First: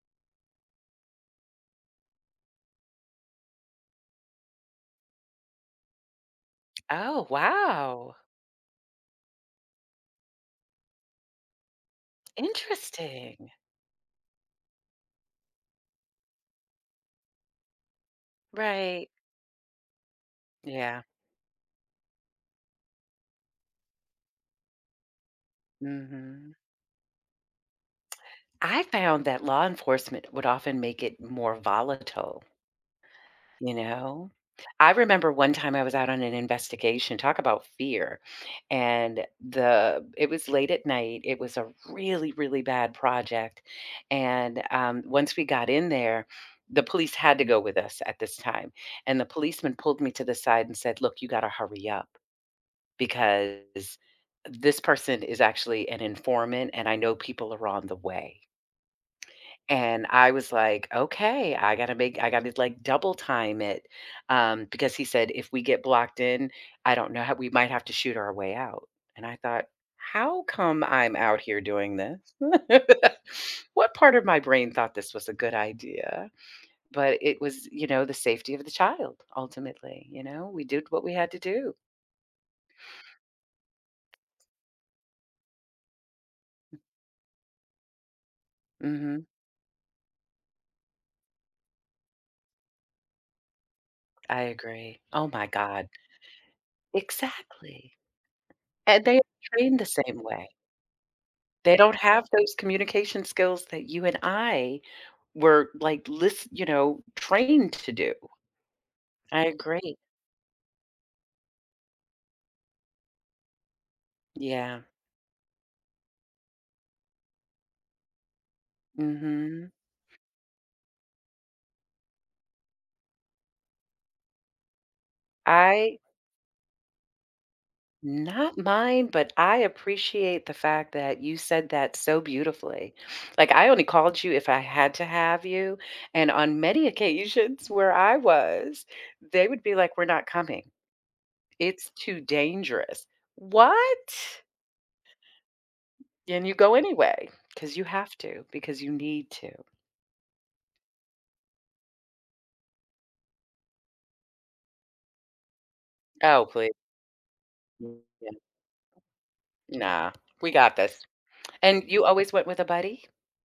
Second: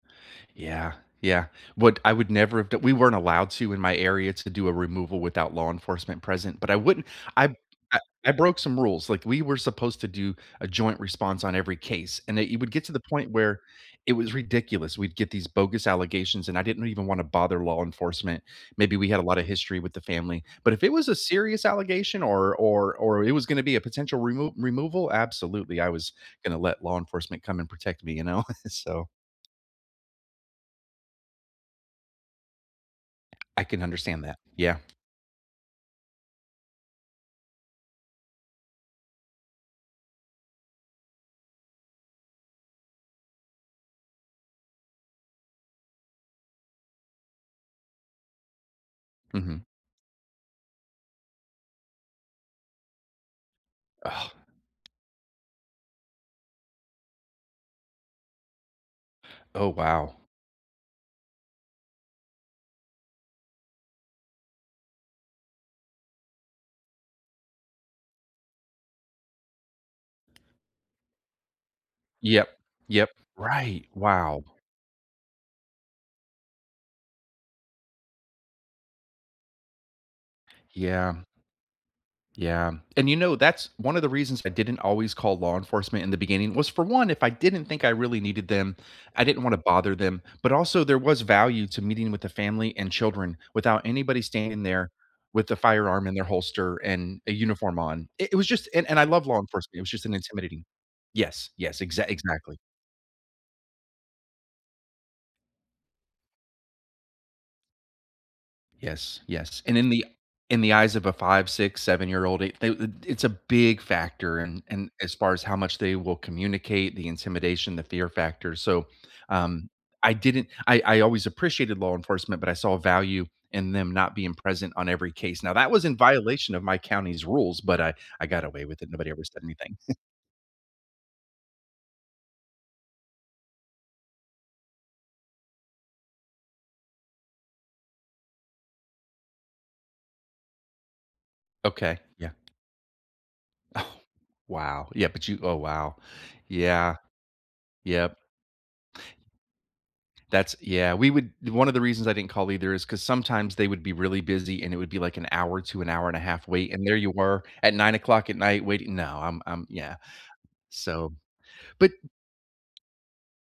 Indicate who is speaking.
Speaker 1: Yeah, yeah. What I would never have d we weren't allowed to in my area to do a removal without law enforcement present, but I wouldn't
Speaker 2: Oh,
Speaker 1: I
Speaker 2: wow.
Speaker 1: I broke some rules. Like, we were supposed to do a joint response on every case, and that you would get to the point
Speaker 2: Interesting.
Speaker 1: where it was ridiculous. We'd get these bogus allegations and I didn't even wanna bother law enforcement. Maybe
Speaker 2: Right.
Speaker 1: we had a lotta history with the family. But if it
Speaker 2: Yeah.
Speaker 1: was a serious allegation or or or it was gonna be a potential remove removal, absolutely. I was
Speaker 2: Mhm.
Speaker 1: gonna let law enforcement come and protect me, you know?
Speaker 2: I
Speaker 1: So.
Speaker 2: found that law enforcement would often make it more volatile
Speaker 1: I
Speaker 2: you
Speaker 1: can understand
Speaker 2: know?
Speaker 1: that. Yeah.
Speaker 2: I remember one time I was out on an investigation- talk about fear- and the it was late at night, it was a really, really bad project, and, um, once we got in there, the police had to go with us at this time, and the
Speaker 1: Mhm.
Speaker 2: policeman pulled me to the side and said, "Look, you gotta hurry up, because
Speaker 1: Oh.
Speaker 2: this person is actually an informant, and I know people are on the way."
Speaker 1: Oh,
Speaker 2: And
Speaker 1: wow.
Speaker 2: I was like, "Okay, I gotta make I gotta like double time it," um, because he said, "if we get blocked in, I don't know how we might have to shoot our way out." And I thought, "How come I'm out here doing this?"
Speaker 1: Yep, yep. Right.
Speaker 2: "What part of my
Speaker 1: Wow.
Speaker 2: brain thought this was a good idea?" But it was, you know, the safety of the child; ultimately, you know, we did what we
Speaker 1: Yeah.
Speaker 2: had to do.
Speaker 1: Yeah. And, you know, that's one of the reasons I didn't always call law enforcement in the beginning was for one, if I didn't think I really needed them, I
Speaker 2: Mhm.
Speaker 1: didn't wanna bother them. But, also, there was value to meeting with the family and children without anybody
Speaker 2: I
Speaker 1: standing there
Speaker 2: agree. Oh my
Speaker 1: with the
Speaker 2: god.
Speaker 1: firearm in their holster and a uniform
Speaker 2: Exactly.
Speaker 1: on. It it was just and and
Speaker 2: And
Speaker 1: I
Speaker 2: they are
Speaker 1: love law enforcement.
Speaker 2: trained
Speaker 1: It
Speaker 2: the
Speaker 1: was just an
Speaker 2: same way.
Speaker 1: intimidating Yes,
Speaker 2: They
Speaker 1: yes.
Speaker 2: don't
Speaker 1: Exact
Speaker 2: have those
Speaker 1: exactly.
Speaker 2: communication skills that you and I were, like, lis you know, trained to do.
Speaker 1: Yes,
Speaker 2: I
Speaker 1: yes. And in
Speaker 2: agree.
Speaker 1: the in the eyes of a five, six, seven-year-old, they they it it's a big factor in
Speaker 2: Yeah.
Speaker 1: in as far as how much they will communicate, the intimidation, the fear factor. So, um,
Speaker 2: Mhm.
Speaker 1: I didn't I I always appreciated law enforcement, but I saw value in them not being present on every case. Now that was in
Speaker 2: I
Speaker 1: violation of my county's rules, but I I got
Speaker 2: Not
Speaker 1: away with it.
Speaker 2: mine,
Speaker 1: Nobody ever
Speaker 2: but
Speaker 1: said
Speaker 2: I
Speaker 1: anything.
Speaker 2: appreciate the fact that you said that so beautifully. Like, I only called you if I had to have you, and on many occasions where I was, they would be like, "We're not coming. It's
Speaker 1: Okay,
Speaker 2: too
Speaker 1: yeah.
Speaker 2: dangerous." What?
Speaker 1: Ugh, wow. Yeah, but you oh, wow.
Speaker 2: Then you go
Speaker 1: Yeah,
Speaker 2: anyway 'cause you
Speaker 1: Yep.
Speaker 2: have to, because you need to.
Speaker 1: That's yeah. We would one of the reasons I didn't call either is 'cause sometimes they would be really busy, and it would be like an hour to an hour and a
Speaker 2: Oh,
Speaker 1: half
Speaker 2: please.
Speaker 1: wait, and there you were at 9:00 at
Speaker 2: [unintelligible]
Speaker 1: night waiting. No. I'm I'm yeah.
Speaker 2: Nah, we got this.
Speaker 1: So,
Speaker 2: And
Speaker 1: but
Speaker 2: you always went with a buddy?